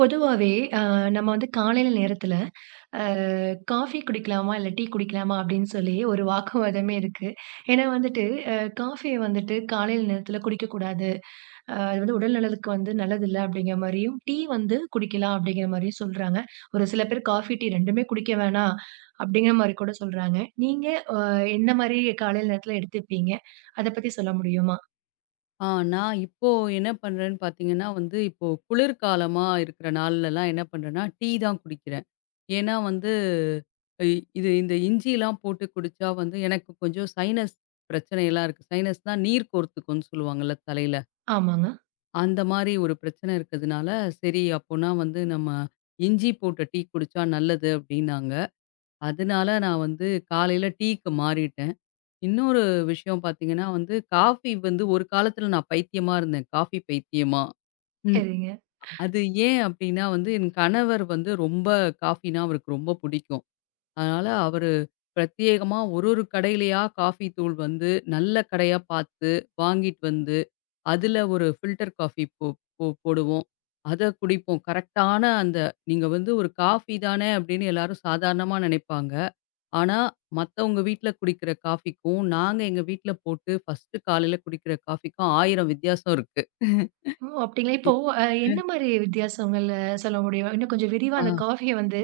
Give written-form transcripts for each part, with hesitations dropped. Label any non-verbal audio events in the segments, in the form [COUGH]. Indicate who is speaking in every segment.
Speaker 1: பொதுவாவே நம்ம வந்து காலையில நேரத்துல, அ காஃபி குடிக்கலாமா? இல்ல டீ குடிக்கலாமா? அப்படின்னு சொல்லி ஒரு வாக்குவாதமே இருக்கு. ஏன்னா வந்துட்டு, அ காஃபிய வந்துட்டு காலையில நேரத்துல குடிக்கக்கூடாது. அது வந்து உடல் நலத்துக்கு வந்து நல்லதில்ல அப்படிங்கிற மாரியும், டீ வந்து குடிக்கலாம் அப்படிங்கிற மாரியும் சொல்றாங்க. ஒரு சில பேர் காஃபி, டீ 2மே குடிக்க வேணாம் அப்படிங்கிற மாரி கூட சொல்றாங்க. நீங்க எந்த மாரி காலையில நேரத்துல எடுத்துப்பீங்க? அத பத்தி சொல்ல முடியுமா?
Speaker 2: ஆ நான் இப்போ என்ன பண்றேன்னு பார்த்தீங்கன்னா வந்து, இப்போ குளிர்காலமா இருக்கிற நாள்லலாம் என்ன பண்றேன்னா, டீ தான் குடிக்கிறேன். ஏன்னா வந்து இ இது இந்த இஞ்சிலாம் போட்டு குடிச்சா வந்து எனக்கு கொஞ்சம் சைனஸ் பிரச்சனையெல்லாம் இருக்கு. சைனஸ்னா நீர் கோர்த்துக்கும்ன்னு சொல்லுவாங்கல்ல தலையில.
Speaker 1: ஆமாங்க.
Speaker 2: அந்த மாரி ஒரு பிரச்சனை இருக்கிறதுனால, சரி அப்போனா வந்து நம்ம இஞ்சி போட்ட டீ குடிச்சா நல்லது அப்படின்னாங்க. அதனால நான் வந்து காலையில டீக்கு மாறிட்டேன். இன்னொரு விஷயம் பார்த்தீங்கன்னா வந்து, காஃபி வந்து ஒரு காலத்தில நான் பைத்தியமா இருந்தேன். காஃபி பைத்தியமா. ம்.
Speaker 1: சரிங்க.
Speaker 2: அது ஏன் அப்டின்னா வந்து, என் கணவர் வந்து ரொம்ப காஃபினா அவருக்கு ரொம்ப பிடிக்கும். அதனால அவரு பிரத்யேகமா ஒரு ஒரு கடையிலயா காஃபி தூள் வந்து நல்ல கடையா பார்த்து, வாங்கிட்டு வந்து, அதில ஒரு ஃபில்டர் காஃபி போ போ போடுவோம். அத குடிப்போம். கரெக்ட்டான அந்த நீங்க வந்து ஒரு காஃபி தானே அப்டின்னு எல்லாரும் சாதாரணமா நெனைப்பாங்க. ஆனா, மத்தவங்க வீட்ல குடிக்கிற காஃபிக்கும், நாங்க எங்க வீட்ல போட்டு ஃபர்ஸ்ட் காலையில குடிக்கிற காஃபிக்கும் 1000 வித்தியாசம் இருக்கு.
Speaker 1: ஓ! அப்டிங்களா? இப்போ
Speaker 2: இ
Speaker 1: என்ன மாரி வித்தியாசங்கள் சொல்ல முடியும்? இன்னும் கொஞ்சம் விரிவா
Speaker 2: ஆ,
Speaker 1: அந்த காஃபிய வந்து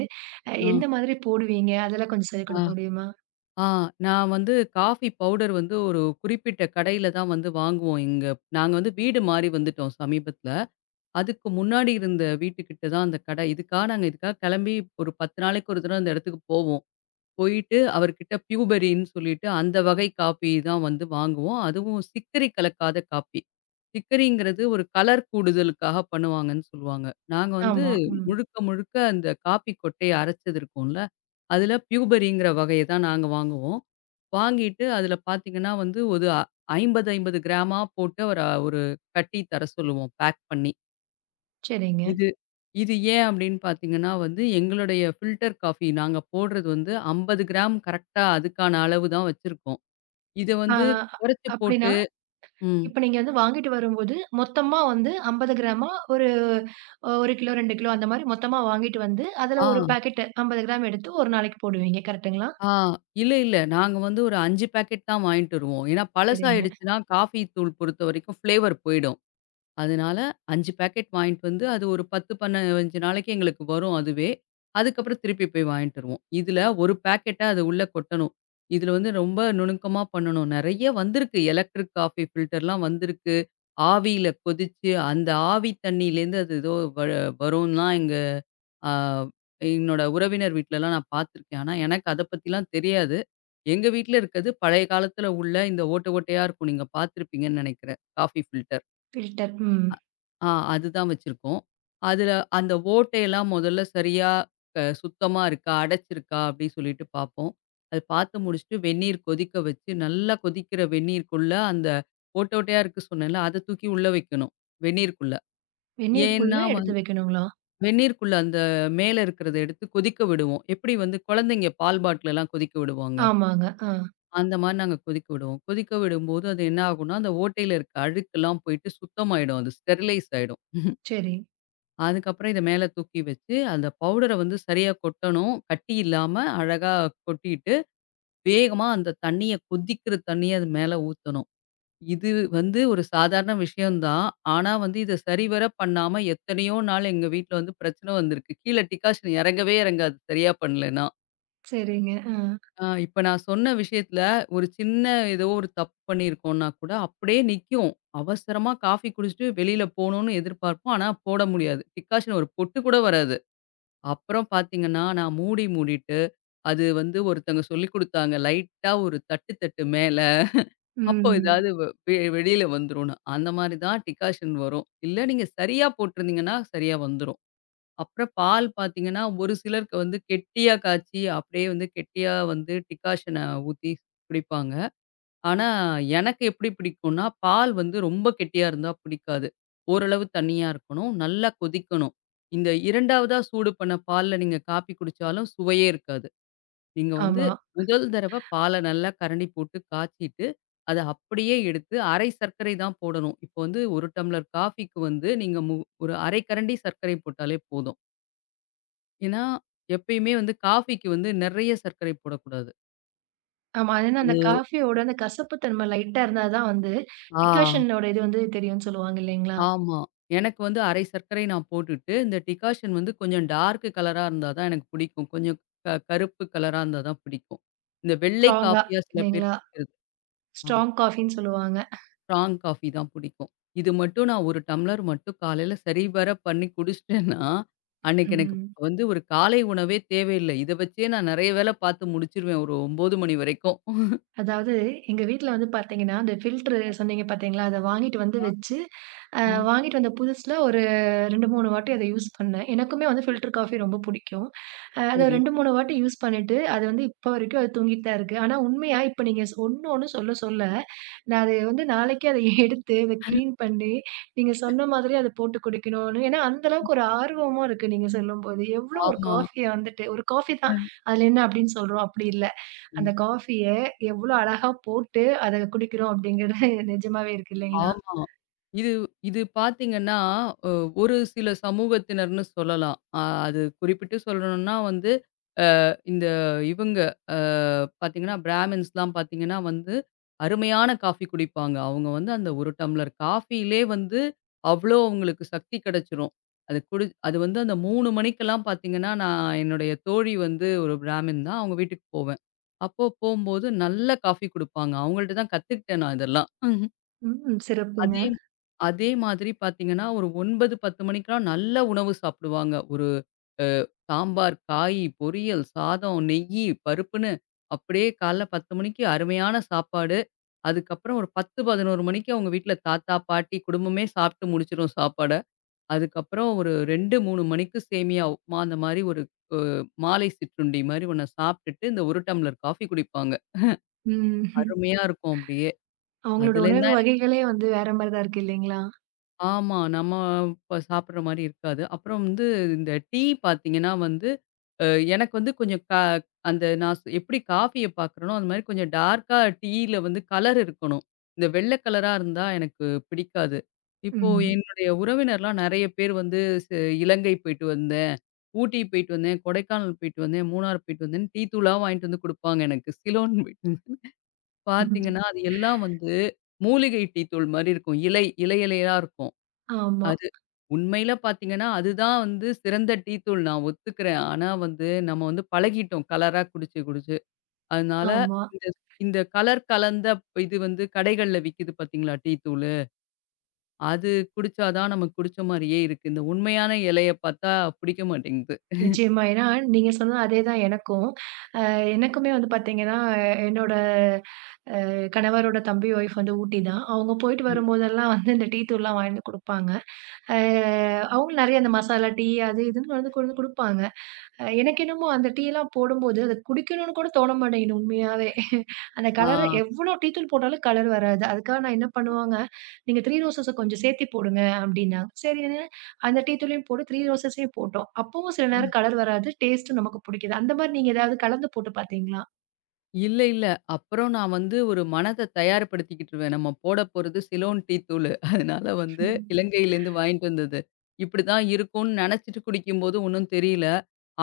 Speaker 2: ஆ,
Speaker 1: எந்த மாதிரி போடுவீங்க? அதெல்லாம் கொஞ்சம் சொல்லிக்
Speaker 2: ஆ,
Speaker 1: குடுக்க முடியுமா?
Speaker 2: ஆ. நான் வந்து காஃபி பவுடர் வந்து ஒரு குறிப்பிட்ட கடையில தான் வந்து வாங்குவோம். இங்க நாங்க வந்து வீடு மாறி வந்துட்டோம் சமீபத்தில. அதுக்கு முன்னாடி இருந்த வீட்டுக்கிட்ட தான் அந்த கடை. இதுக்காக நாங்க இதுக்காக கிளம்பி ஒரு 10 நாளைக்கு ஒரு தடவ அந்த இடத்துக்கு போவோம். போயிட்டு அவர்கிட்ட பியூபெரின்னு சொல்லிட்டு அந்த வகை காப்பி தான் வந்து வாங்குவோம். அதுவும் சிக்கரி கலக்காத காப்பி. சிக்கரிங்கிறது ஒரு கலர் கூடுதலுக்காக பண்ணுவாங்கன்னு சொல்லுவாங்க. நாங்க வந்து
Speaker 1: ஆமா. ம்.
Speaker 2: முழுக்க, முழுக்க அந்த காப்பி கொட்டைய அரைச்சது இருக்கும்ல, அதில பியூபெரிங்கிற வகைய தான் நாங்க வாங்குவோம். வாங்கிட்டு அதில பார்த்தீங்கன்னா வந்து ஒரு 50, 50 கிராமா போட்டு அவர ஒரு கட்டி தர சொல்லுவோம் பேக் பண்ணி.
Speaker 1: சரிங்க.
Speaker 2: இது இது ஏன் அப்படின்னு பார்த்தீங்கன்னா வந்து, எங்களுடைய ஃபில்டர் காஃபி நாங்க போடுறது வந்து 50 கிராம் கரெக்ட்டா அதுக்கான அளவு தான் வச்சிருக்கோம். இத
Speaker 1: ஆ,
Speaker 2: வந்து குறைச்சு
Speaker 1: அப்டின்னா,
Speaker 2: போட்டு ம்.
Speaker 1: இப்ப நீங்க வந்து வாங்கிட்டு வரும்போது, மொத்தமா வந்து 50 கிராமா ஒரு 1 கிலோ, 2 கிலோ அந்த மாரி மொத்தமா வாங்கிட்டு வந்து, அதுல
Speaker 2: ஆ,
Speaker 1: ஒரு பாக்கெட் 50 கிராம் எடுத்து 1 நாளைக்கு போடுவீங்க. கரெக்ட்டுங்களா?
Speaker 2: ஆ இல்ல, இல்ல. நாங்க வந்து ஒரு 5 பாக்கெட் தான் வாங்கிட்டு வருவோம். ஏன்னா
Speaker 1: சரிங்க.
Speaker 2: பழசாயிடுச்சுன்னா, காஃபி தூள் பொறுத்தவரைக்கும் ஃப்ளேவர் போயிடும். அதனால 5 பாக்கெட் வாங்கிட்டு வந்து, அது ஒரு 10, 15 நாளைக்கு எங்களுக்கு வரும் அதுவே. அதுக்கப்புறம் திருப்பி போய் வாங்கிட்டு வருவோம். இதுல 1 பாக்கெட்டா அது உள்ள கொட்டணும். இதுல வந்து ரொம்ப நுணுக்கமா பண்ணணும். நெறைய வந்திருக்கு. எலக்ட்ரிக் காஃபி ஃபில்டர்லாம் வந்திருக்கு. ஆவியில கொதிச்சு, அந்த ஆவி தண்ணியிலேருந்து அது ஏதோ வ வரும்லாம் எங்க அ என்னோட உறவினர் வீட்லலாம் நான் பார்த்துருக்கேன். ஆனா எனக்கு அத பத்திலாம் தெரியாது. எங்க வீட்ல இருக்கது பழைய காலத்துல உள்ள இந்த ஓட்டை ஓட்டையா இருக்கும். நீங்க பார்த்துருப்பீங்கன்னு நெனைக்கிறேன். Coffee filter.
Speaker 1: ஃபில்டர். ம்.
Speaker 2: ஆ அதுதான் வச்சிருக்கோம். அதுல அந்த ஓட்டையெல்லாம் முதல்ல சரியா சுத்தமா இருக்கா, அடைச்சிருக்கா அப்படின்னு சொல்லிட்டு பார்ப்போம். அது பார்த்து முடிச்சுட்டு வெந்நீர் கொதிக்க வச்சு, நல்லா கொதிக்கிற வெந்நீருக்குள்ள அந்த ஓட்டையா இருக்கு சொன்னேன்ல, அத தூக்கி உள்ள வைக்கணும். வெந்நீருக்குள்ள.
Speaker 1: வெந்நீருக்குள்ள
Speaker 2: ஏன்னா
Speaker 1: எடுத்து
Speaker 2: வந்து
Speaker 1: வைக்கணுங்களா?
Speaker 2: வெந்நீருக்குள்ள அந்த மேல இருக்கிறத எடுத்து கொதிக்க விடுவோம். எப்படி வந்து குழந்தைங்க பால் பாட்டிலெல்லாம் கொதிக்க விடுவாங்க.
Speaker 1: ஆமாங்க. ஆ.
Speaker 2: அந்த மாரி நாங்க கொதிக்க விடுவோம். கொதிக்க விடும்போது அது என்ன ஆகும்னா, அந்த ஓட்டையில இருக்க அழுக்கெல்லாம் போயிட்டு சுத்தமாயிடும். அது ஸ்டெர்லைஸ் ஆயிடும்.
Speaker 1: சரி.
Speaker 2: அதுக்கப்புறம் இத மேல தூக்கி வச்சு, அந்த பவுடர வந்து சரியா கொட்டணும். கட்டி இல்லாம அழகா கொட்டிட்டு, வேகமா அந்த தண்ணீய கொதிக்கிற தண்ணீய அது மேல ஊத்தணும். இது வந்து ஒரு சாதாரண விஷயம் தான். ஆனா வந்து இத சரிவர பண்ணாம எத்தனையோ நாள் எங்க வீட்ல வந்து பிரச்சனை வந்திருக்கு. கீழ டிகாஷன் இறங்கவே இறங்காது சரியா பண்ணலன்னா.
Speaker 1: சரிங்க. ஆ.
Speaker 2: ஆ இப்ப நான் சொன்ன விஷயத்துல ஒரு சின்ன ஏதோ ஒரு தப்பு பண்ணியிருக்கோம்னா கூட அப்படியே நிக்கும். அவசரமா காஃபி குடிச்சுட்டு வெளியில போணும்னு எதிர்பார்ப்போம். ஆனா போட முடியாது. டிகாஷன் ஒரு பொட்டு கூட வராது. அப்புறம் பார்த்தீங்கன்னா, நான் மூடி மூடிட்டு, அது வந்து ஒருத்தங்க சொல்லிக் குடுத்தாங்க. லைட்டா ஒரு தட்டு தட்டு மேல. அப்போ
Speaker 1: ம்.
Speaker 2: ஏதாவது வ வெ வெளியில வந்துரும்னு. அந்த மாரி தான் டிகாஷன் வரும். இல்ல நீங்க சரியா போட்டிருந்தீங்கன்னா, சரியா வந்துரும். அப்புறம் பால் பார்த்தீங்கன்னா, ஒரு சிலருக்கு வந்து கெட்டியா காய்ச்சி, அப்படியே வந்து கெட்டியா வந்து டிகாஷன ஊத்தி குடிப்பாங்க. ஆனா, எனக்கு எப்படி பிடிக்கும்னா, பால் வந்து ரொம்ப கெட்டியா இருந்தா பிடிக்காது. ஓரளவு தண்ணியா இருக்கணும். நல்லா கொதிக்கணும். இந்த 2வதா சூடு பண்ண பால்ல நீங்க காப்பி குடிச்சாலும் சுவையே இருக்காது. நீங்க வந்து
Speaker 1: ஆமா.
Speaker 2: முதல் தடவ பால நல்லா கரண்டி போட்டு காய்ச்சிட்டு, அத அப்படியே எடுத்து அரை சர்க்கரை தான் போடணும். இப்போ வந்து 1 டம்ளர் காஃபிக்கு வந்து நீங்க ஒரு 1/2 கரண்டி சர்க்கரை போட்டாலே போதும். ஏன்னா, எப்பயுமே வந்து காஃபிக்கு வந்து நெறைய சர்க்கரை போடக்கூடாது.
Speaker 1: ஆமா. அது என்ன அந்த
Speaker 2: அது
Speaker 1: காஃபியோட அந்த கசப்பு தன்மை லைட்டா இருந்தா தான் வந்து
Speaker 2: ஆ.
Speaker 1: டிக்காஷனோட இது வந்து தெரியும்னு சொல்லுவாங்க இல்லைங்களா?
Speaker 2: ஆமா. எனக்கு வந்து 1/2 சர்க்கரை நான் போட்டுட்டு, இந்த டிகாஷன் வந்து கொஞ்சம் டார்க் கலரா இருந்தா தான் எனக்கு பிடிக்கும். கொஞ்சம் கருப்பு கலரா இருந்தா தான் பிடிக்கும். இந்த வெள்ளை
Speaker 1: ஸ்ட்ராங்கா
Speaker 2: காஃபியா சில பேர்
Speaker 1: இல்லைங்களா?
Speaker 2: குடிக்கிறது. ஆ
Speaker 1: ஸ்ட்ராங் காஃபின்னு சொல்லுவாங்க.
Speaker 2: ஸ்ட்ராங் காஃபி தான் பிடிக்கும். இது மட்டும் நான் 1 டம்ளர் மட்டும் காலையில சரிவர பண்ணி குடிச்சிட்டேன்னா, அன்னைக்கு எனக்கு
Speaker 1: ம்.
Speaker 2: வந்து ஒரு காலை உணவே தேவையில்ல. இத வச்சே நான் நெறைய வேல பார்த்து முடிச்சுருவேன் ஒரு 9 மணி வரைக்கும்.
Speaker 1: அதாவது எங்க வீட்ல வந்து பார்த்தீங்கன்னா, அந்த ஃபில்டரு சொன்னீங்க பார்த்தீங்களா? அத வாங்கிட்டு வந்து
Speaker 2: ஆ,
Speaker 1: வச்சு, அ
Speaker 2: ஆ.
Speaker 1: வாங்கிட்டு வந்த புதுசுல ஒரு 2, 3 வாட்டி அத யூஸ் பண்ணேன். எனக்குமே வந்து ஃபில்டர் காஃபி ரொம்ப புடிக்கும். அத
Speaker 2: சரி.
Speaker 1: 2, 3 வாட்டி யூஸ் பண்ணிட்டு, அது வந்து இப்போ வரைக்கும் அது தூங்கிட்டு தான் இருக்கு. ஆனா உண்மையா இப்ப நீங்க ஒண்ணு ஒண்ணு சொல்ல சொல்ல, நான் அது வந்து நாளைக்கே அத எடுத்து அத கிளீன் பண்ணி, நீங்க சொன்ன மாதிரி அத போட்டு குடிக்கணும்னு ஏன்னா அந்த அளவுக்கு ஒரு ஆர்வமும் இருக்கு நீங்க சொல்லும்போது. எவ்ளோ ஒரு
Speaker 2: ஆமா.
Speaker 1: காஃபிய வந்துட்டு ஒரு காஃபி தான். அதுல என்ன அப்படின்னு சொல்றோம், அப்படி இல்ல.
Speaker 2: ம்.
Speaker 1: அந்த காஃபிய எவ்ளோ அழகா போட்டு அத குடிக்கிறோம் அப்படிங்கிறது [LAUGHS] நிஜமாவே இருக்கு இல்லைங்களா?
Speaker 2: ஆமா. இது இது பார்த்தீங்கன்னா, அ ஒரு சில சமூகத்தினர்ன்னு சொல்லலாம். அது குறிப்பிட்டு சொல்லணும்னா வந்து, இந்த இவங்க அ பார்த்தீங்கன்னா, பிராமின்ஸ்லாம் பார்த்தீங்கன்னா வந்து, அருமையான காஃபி குடிப்பாங்க. அவங்க வந்து அந்த 1 டம்ளர் காஃபியிலே வந்து, அவ்ளோ அவங்களுக்கு சக்தி கிடைச்சிரும். அது குடி அது வந்து அந்த 3 மணிக்கெல்லாம் பார்த்தீங்கன்னா, நான் என்னுடைய தோழி வந்து ஒரு பிராமின் தான். அவங்க வீட்டுக்கு போவேன். அப்போ போம்போது நல்ல காஃபி குடுப்பாங்க. அவங்கள்ட்ட தான் கத்துக்கிட்டேன் நான் இதெல்லாம்.
Speaker 1: ம். சிறப்புங்க.
Speaker 2: அதே அதே மாதிரி பார்த்தீங்கன்னா, ஒரு 9, 10 மணிக்கெல்லாம் நல்ல உணவு சாப்பிடுவாங்க. ஒரு சாம்பார், காய், பொரியல், சாதம், நெய்யி, பருப்புன்னு அப்படியே காலைல 10 மணிக்கு அருமையான சாப்பாடு. அதுக்கப்புறம் ஒரு 10, 11 மணிக்கு அவங்க வீட்ல தாத்தா, பாட்டி குடும்பமே சாப்பிட்டு முடிச்சிரும் சாப்பாட. அதுக்கப்புறம் ஒரு 2, 3 மணிக்கு சேமியா, உப்புமா அந்த மாரி ஒரு அ மாலை சிற்றுண்டி மாரி ஒண்ண சாப்பிட்டுட்டு, இந்த 1 டம்ளர் காஃபி குடிப்பாங்க.
Speaker 1: ம்.
Speaker 2: அருமையா இருக்கும் அப்படியே.
Speaker 1: அவங்களோட
Speaker 2: அதுலேருந்து
Speaker 1: உணவு வகைகளே வந்து வேற மாரி தான் இருக்கு இல்லைங்களா?
Speaker 2: ஆமா. நம்ம இப்ப சாப்பிடுற மாரி இருக்காது. அப்புறம் வந்து இந்த டீ பார்த்தீங்கன்னா வந்து, அ எனக்கு வந்து கொஞ்சம் அந்த நான் எப்படி காஃபிய பார்க்குறேனோ, அது மாரி கொஞ்சம் டார்க்கா டீயில வந்து கலர் இருக்கணும். இந்த வெள்ள கலரா இருந்தா எனக்கு பிடிக்காது. இப்போ
Speaker 1: ம்.
Speaker 2: என்னுடைய உறவினர்லாம் நெறைய பேர் வந்து ஸ் இலங்கை போயிட்டு வந்தேன், ஊட்டி போயிட்டு வந்தேன், கொடைக்கானல் போயிட்டு வந்தேன், மூணார் போயிட்டு வந்தேன்னு டீ தூளா வாங்கிட்டு வந்து குடுப்பாங்க எனக்கு. சிலோன் போயிட்டு பார்த்தீங்கன்னா, அது எல்லாம் வந்து மூலிகை டீ தூள் மாரி இருக்கும். இலை இலை இலையா இருக்கும்.
Speaker 1: ஆமா,
Speaker 2: அது உண்மையில பார்த்தீங்கன்னா, அதுதான் வந்து சிறந்த டீ தூள் நான் ஒத்துக்கிறேன். ஆனா வந்து நம்ம வந்து பழகிட்டோம் கலரா குடிச்சு, குடிச்சு. அதனால
Speaker 1: ஆமா.
Speaker 2: இந்த இந்த கலர் கலந்த இது வந்து கடைகள்ல விக்குது பார்த்தீங்களா டீ தூளு. அது குடிச்சா தான் நமக்கு குடிச்ச மாரியே இருக்கு. இந்த உண்மையான இலைய பார்த்தா பிடிக்க மாட்டேங்குது.
Speaker 1: நிச்சயமா. ஏன்னா நீங்க சொன்னது அதே தான் எனக்கும். அ எனக்குமே வந்து பார்த்தீங்கன்னா, என்னோட அ கணவரோட தம்பி ஒய்ஃப் வந்து ஊட்டி தான். அவங்க போயிட்டு
Speaker 2: ம்.
Speaker 1: வரும்போதெல்லாம் வந்து இந்த டீ தூள்லாம் வாங்கிட்டு குடுப்பாங்க. அ அவங்க நெறைய அந்த மசாலா டீ அது இதுன்னு வந்து கொண்டு வந்து குடுப்பாங்க. எனக்கு என்னமோ அந்த டீலாம் போடும்போது, அத குடிக்கணும்னு கூட தோண மாட்டேங்குது உண்மையாவே. அந்த
Speaker 2: ஆ.
Speaker 1: கலரு எவ்ளோ டீ தூள் போட்டாலும் கலர் வராது. அதுக்காக நான் என்ன பண்ணுவாங்க, "நீங்க த்ரீ ரோசஸ கொஞ்சம் சேர்த்தி போடுங்க" அப்படின்னாங்க. சரின்னு அந்த டீ தூளையும் போட்டு த்ரீ ரோசஸையும் போட்டோம். அப்பவும் சில நேரம்
Speaker 2: அ.
Speaker 1: கலர் வராது. டேஸ்ட்டும் நமக்கு புடிக்குது. அந்த மாரி நீங்க ஏதாவது கலந்து போட்டு பார்த்தீங்களா?
Speaker 2: இல்ல, இல்ல. அப்புறம் நான் வந்து ஒரு மனத தயார்படுத்திக்கிட்டுருவேன். நம்ம போட போறது சிலோன் டீ தூளு. அதனால வந்து இலங்கையிலேருந்து வாங்கிட்டு வந்தது. இப்படிதான் இருக்கும்னு நெனச்சுட்டு குடிக்கும்போது ஒண்ணும் தெரியல.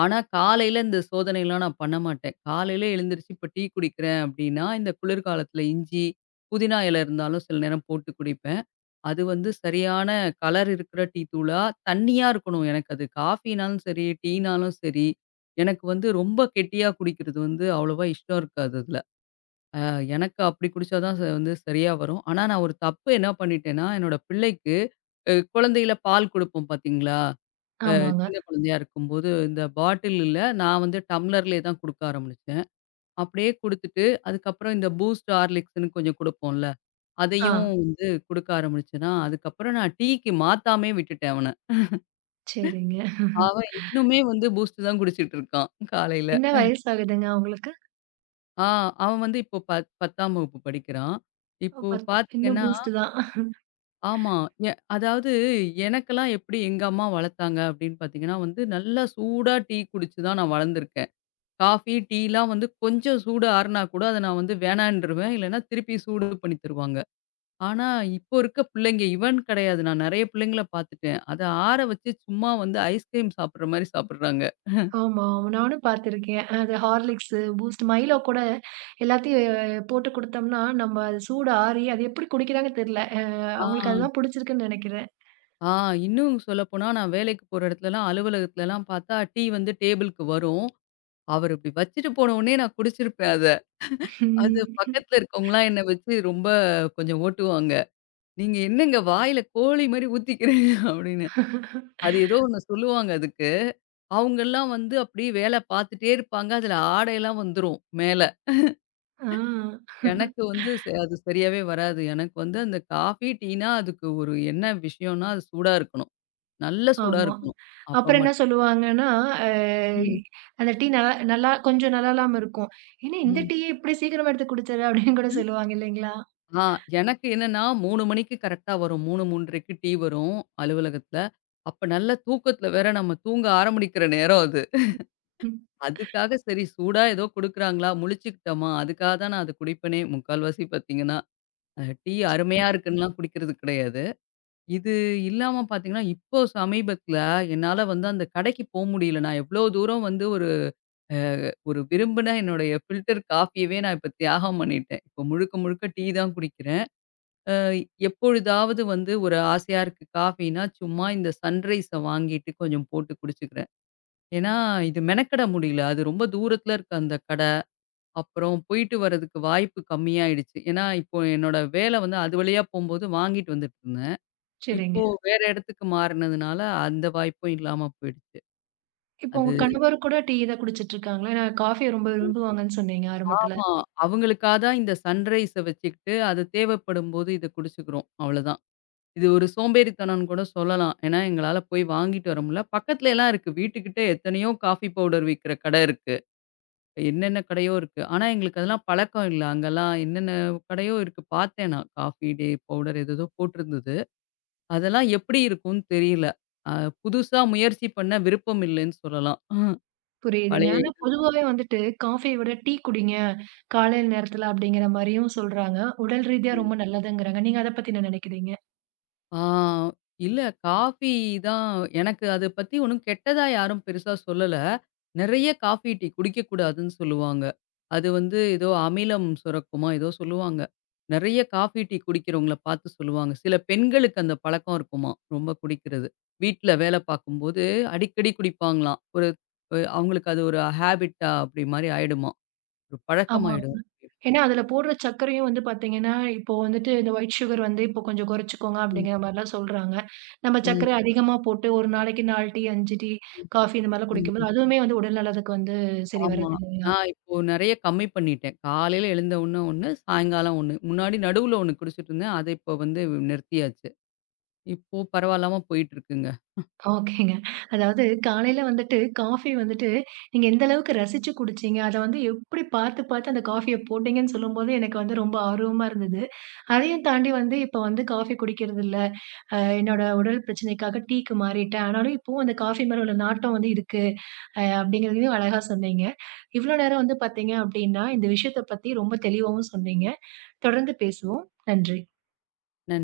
Speaker 2: ஆனா, காலையில இந்த சோதனைலாம் நான் பண்ண மாட்டேன். காலையில எழுந்திரிச்சு இப்ப டீ குடிக்கிறேன் அப்டின்னா, இந்த குளிர்காலத்துல இஞ்சி, புதினா இல இருந்தாலும் சில நேரம் போட்டு குடிப்பேன். அது வந்து சரியான கலர் இருக்கிற டீ தூளா, தண்ணியா இருக்கணும். எனக்கு அது காஃபினாலும் சரி, டீனாலும் சரி, எனக்கு வந்து ரொம்ப கெட்டியா குடிக்கிறது வந்து அவ்வளவா இஷ்டம் இருக்காது அதுல. அ எனக்கு அப்டி குடிச்சா தான் வந்து சரியா வரும். ஆனா, நான் ஒரு தப்பு என்ன பண்ணிட்டேன்னா, என்னோட பிள்ளைக்கு குழந்தையில பால் குடுப்போம் பாத்தீங்களா? அ
Speaker 1: ஆமாங்க.
Speaker 2: சின்ன குழந்தையா இருக்கும்போது, இந்த பாட்டில்ல நான் வந்து டம்ளர்லயே தான் குடுக்க ஆரம்பிச்சேன். அப்படியே குடுத்துட்டு, அதுக்கப்புறம் இந்த பூஸ்ட், ஹார்லிக்ஸ்ன்னு கொஞ்சம் குடுப்போம்ல,
Speaker 1: ஆ,
Speaker 2: அதையும் வந்து குடுக்க ஆரம்பிச்சேனா, அதுக்கப்புறம் நான் டீக்கு மாத்தாமயே விட்டுட்டேன் அவன.
Speaker 1: சரிங்க.
Speaker 2: அவன் இன்னுமே வந்து பூஸ்ட் தான் குடிச்சிட்டு இருக்கான் காலையில.
Speaker 1: என்ன வயசாகுதுங்க உங்களுக்கு?
Speaker 2: ஆ அவன் வந்து இப்போ 10ஆம் வகுப்பு படிக்கிறான்.
Speaker 1: ஓ!
Speaker 2: இப்போ
Speaker 1: இன்னும்
Speaker 2: பார்த்தீங்கன்னா
Speaker 1: பூஸ்ட்டு தான்.
Speaker 2: ஆமா. அதாவது எனக்கெல்லாம் எப்படி எங்க அம்மா வளர்த்தாங்க அப்படின்னு பார்த்தீங்கன்னா, வந்து நல்லா சூடா டீ குடிச்சு தான் நான் வளர்ந்துருக்கேன். காஃபி, டீலாம் வந்து கொஞ்சம் சூடு ஆறுனா கூட அத நான் வந்து வேணான்ருவேன். இல்லன்னா திருப்பி சூடு பண்ணி தருவாங்க. ஆனா, இப்போ இருக்க பிள்ளைங்க இவன் கிடையாது. நான் நெறைய பிள்ளைங்கள பார்த்துட்டேன். அத ஆற வச்சு சும்மா வந்து ஐஸ்கிரீம் சாப்பிடுற மாரி சாப்பிடுறாங்க.
Speaker 1: ஆமா, ஆமா. நானும் பார்த்துருக்கேன். அது ஹார்லிக்ஸு, பூஸ்ட், மைலோ கூட எல்லாத்தையும் போட்டு குடுத்தோம்னா, நம்ம அது சூடு ஆறி அது எப்படி குடிக்கிறாங்கன்னு தெரியல.
Speaker 2: ஆ,
Speaker 1: அவங்களுக்கு அதுதான் புடிச்சிருக்குன்னு நெனைக்கிறேன்.
Speaker 2: ஆ இன்னும் சொல்லப்போனா நான் வேலைக்கு போற இடத்துலலாம், அலுவலகத்துலலாம் பார்த்தா, டீ வந்து டேபிளுக்கு வரும். அவர் இப்டி வச்சுட்டு போன உடனே நான் குடிச்சிருப்பேன் அத. அது
Speaker 1: [LAUGHS]
Speaker 2: பக்கத்துல இருக்கவங்கலாம் என்ன வச்சு ரொம்ப கொஞ்சம் ஓட்டுவாங்க. "நீங்க என்னங்க வாயில கோழி மாரி ஊத்திக்கிறீங்க" அப்டின்னு. அது ஏதோ ஒண்ணு சொல்லுவாங்க அதுக்கு. அவங்கெல்லாம் வந்து அப்படியே வேலை பார்த்துட்டே இருப்பாங்க. அதில ஆடையெல்லாம் வந்துரும் மேல.
Speaker 1: ஆ,
Speaker 2: எனக்கு வந்து அது சரியாவே வராது. எனக்கு வந்து அந்த காஃபி, டீனா அதுக்கு ஒரு என்ன விஷயம்னா, அது சூடா இருக்கணும். நல்ல சூடா
Speaker 1: ஆமா.
Speaker 2: இருக்கணும். அப்ப
Speaker 1: அப்புறம் என்ன
Speaker 2: மட்டும்
Speaker 1: சொல்லுவாங்கன்னா, அ
Speaker 2: ம்,
Speaker 1: அந்த டீ நல்லா நல்லா கொஞ்சம் நல்லா இல்லாம இருக்கும். "என்ன இந்த
Speaker 2: ம்,
Speaker 1: டீய இப்படி சீக்கிரமா எடுத்து குடிச்சற?" அப்படின்னு கூட
Speaker 2: ம்.
Speaker 1: சொல்லுவாங்க இல்லைங்களா?
Speaker 2: ஆ எனக்கு என்னன்னா 3 மணிக்கு கரெக்ட்டா வரும். 3, 3:30க்கு டீ வரும் அலுவலகத்தில. அப்ப நல்ல தூக்கத்தில வேற நம்ம தூங்க ஆரம்பிக்கிற நேரம் அது.
Speaker 1: ம்.
Speaker 2: அதுக்காக சரி சூடா ஏதோ குடுக்குறாங்களா, முழிச்சுக்கிட்டோமா அதுக்காக தான் நான் அத குடிப்பேனே! முக்கால்வாசி பார்த்தீங்கன்னா. அ டீ அருமையா இருக்குன்னுலாம் குடிக்கிறது கிடையாது. இது இல்லாம பார்த்தீங்கன்னா, இப்போ சமீபத்தில என்னால வந்து அந்த கடைக்கு போ முடியல. நான் எவ்வளோ தூரம் வந்து அ ஒரு விரும்பின என்னுடைய ஃபில்டர் காஃபியவே நான் இப்ப தியாகம் பண்ணிட்டேன். இப்போ முழுக்க முழுக்க டீ தான் குடிக்கிறேன். அ எப்பொழுதாவது வந்து ஒரு ஆசையா இருக்கு காஃபின்னா, சும்மா இந்த சன்ரைஸ வாங்கிட்டு கொஞ்சம் போட்டு குடிச்சுக்கிறேன். ஏன்னா, இது மெனக்கெட முடியல. அது ரொம்ப தூரத்தில இருக்கு அந்த கட. அப்புறம் போயிட்டு வரதுக்கு வாய்ப்பு கம்மியாயிடுச்சு. ஏன்னா, இப்போ என்னோட வேலை வந்து அது வழியா போம்போது வாங்கிட்டு வந்துட்டு இருந்தேன். இப்போ
Speaker 1: சரிங்க.
Speaker 2: வேற இடத்துக்கு மாறுனதுனால, அந்த வாய்ப்பும் இல்லாம போயிடுச்சு.
Speaker 1: இப்போ உங்க
Speaker 2: அது
Speaker 1: கணவர் கூட டீ தான் குடிச்சிட்டு இருக்காங்களா? ஏன்னா காஃபிய ரொம்ப விரும்புவாங்கன்னு சொன்னீங்க ஆரம்பத்துல.
Speaker 2: ஆமா. அவங்களுக்கா தான் இந்த சன்ரைஸ வச்சுக்கிட்டு, அது தேவைப்படும்போது இத குடிச்சுக்கிறோம். அவ்வளதான். இது ஒரு சோம்பேறித்தனம்னு கூட சொல்லலாம். ஏன்னா, எங்களால போய் வாங்கிட்டு வர முடில. பக்கத்துலலாம் இருக்கு. வீட்டுக்கிட்ட எத்தனையோ காஃபி பவுடர் விக்கிற கடை இருக்கு. என்னென்ன கடையோ இருக்கு. ஆனா, எங்களுக்கு அதெல்லாம் பழக்கம் இல்ல. அங்கலாம் என்னென்ன கடையோ இருக்கு. பார்த்தேன் நான். காஃபி டே பவுடர் ஏதேதோ போட்டிருந்தது. அதெல்லாம் எப்படி இருக்கும்னு தெரியல. அ புதுசா முயற்சி பண்ண விருப்பம் இல்லன்னு சொல்லலாம்.
Speaker 1: புரியுதுங்க.
Speaker 2: பழைய
Speaker 1: ஆனா
Speaker 2: இது.
Speaker 1: பொதுவாவே வந்துட்டு காஃபிய விட டீ குடிங்க, காலையில நேரத்துல அப்படிங்கிற மாரியும் சொல்றாங்க. உடல் ரீதியா ரொம்ப நல்லதுங்கிறாங்க. நீங்க அத பத்தி என்ன நினைக்கிறீங்க?
Speaker 2: ஆ இல்ல காஃபி தான் எனக்கு அத பத்தி ஒண்ணும் கெட்டதா யாரும் பெருசா சொல்லல. நெறைய காஃபி, டீ குடிக்கக்கூடாதுன்னு சொல்லுவாங்க. அது வந்து ஏதோ அமிலம் சுரக்குமா ஏதோ சொல்லுவாங்க. நெறைய காஃபி, டீ குடிக்கிறவங்கள பார்த்து சொல்லுவாங்க. சில பெண்களுக்கு அந்த பழக்கம் இருக்குமாம். ரொம்ப குடிக்கிறது. வீட்ல வேல பார்க்கும்போது அடிக்கடி குடிப்பாங்களாம். ஒரு அவங்களுக்கு அது ஒரு ஹேபிட்டா அப்படி மாரி ஆயிடுமாம். ஒரு
Speaker 1: ஆமா.
Speaker 2: பழக்கமாயிடும்.
Speaker 1: ஏன்னா அதுல போடுற சர்க்கரையும் வந்து பார்த்தீங்கன்னா, இப்போ வந்துட்டு இந்த ஒயிட் சுகர் வந்து இப்போ கொஞ்சம் குறைச்சுக்கோங்க
Speaker 2: ம்,
Speaker 1: அப்படிங்கிற மாரிலாம் சொல்றாங்க. நம்ம
Speaker 2: ம்,
Speaker 1: சர்க்கரை அதிகமா போட்டு ஒரு நாளைக்கு 4 டீ, 5 டீ, காஃபி இந்த மாரிலாம்
Speaker 2: ம்.
Speaker 1: குடிக்கும்போது, அதுவுமே வந்து உடல் நலத்துக்கு வந்து சரி
Speaker 2: ஆமா.
Speaker 1: வராது இல்லையா?
Speaker 2: நான் இப்போ நெறைய கம்மி பண்ணிட்டேன். காலையில எழுந்த உடனே ஒண்ணு, சாயங்காலம் ஒண்ணு. முன்னாடி நடுவுல ஒண்ணு குடிச்சிட்டு இருந்தேன். அத இப்போ வந்து நிறுத்தியாச்சு. இப்போ பரவாயில்லாம போயிட்டு இருக்குங்க.
Speaker 1: ஓகேங்க. அதாவது காலையில வந்துட்டு காஃபி வந்துட்டு, நீங்க எந்த அளவுக்கு ரசிச்சு குடிச்சீங்க? அத வந்து எப்படி பார்த்து, பார்த்து அந்த காஃபிய போட்டீங்கன்னு சொல்லும்போது, எனக்கு வந்து ரொம்ப ஆர்வமா இருந்தது. அதையும் தாண்டி வந்து இப்ப வந்து காஃபி குடிக்கிறது இல்ல. என்னோட உடல் பிரச்சனைக்காக டீக்கு மாறிட்டேன். ஆனாலும் இப்பவும் அந்த காஃபி மேல உள்ள நாட்டம் வந்து இருக்கு. அப்படிங்கிறதையும் அழகா சொன்னீங்க. இவ்வளோ நேரம் வந்து பார்த்தீங்க அப்படின்னா, இந்த விஷயத்த பத்தி ரொம்ப தெளிவாவும் சொன்னீங்க. தொடர்ந்து பேசுவோம். நன்றி.
Speaker 2: நன்றி.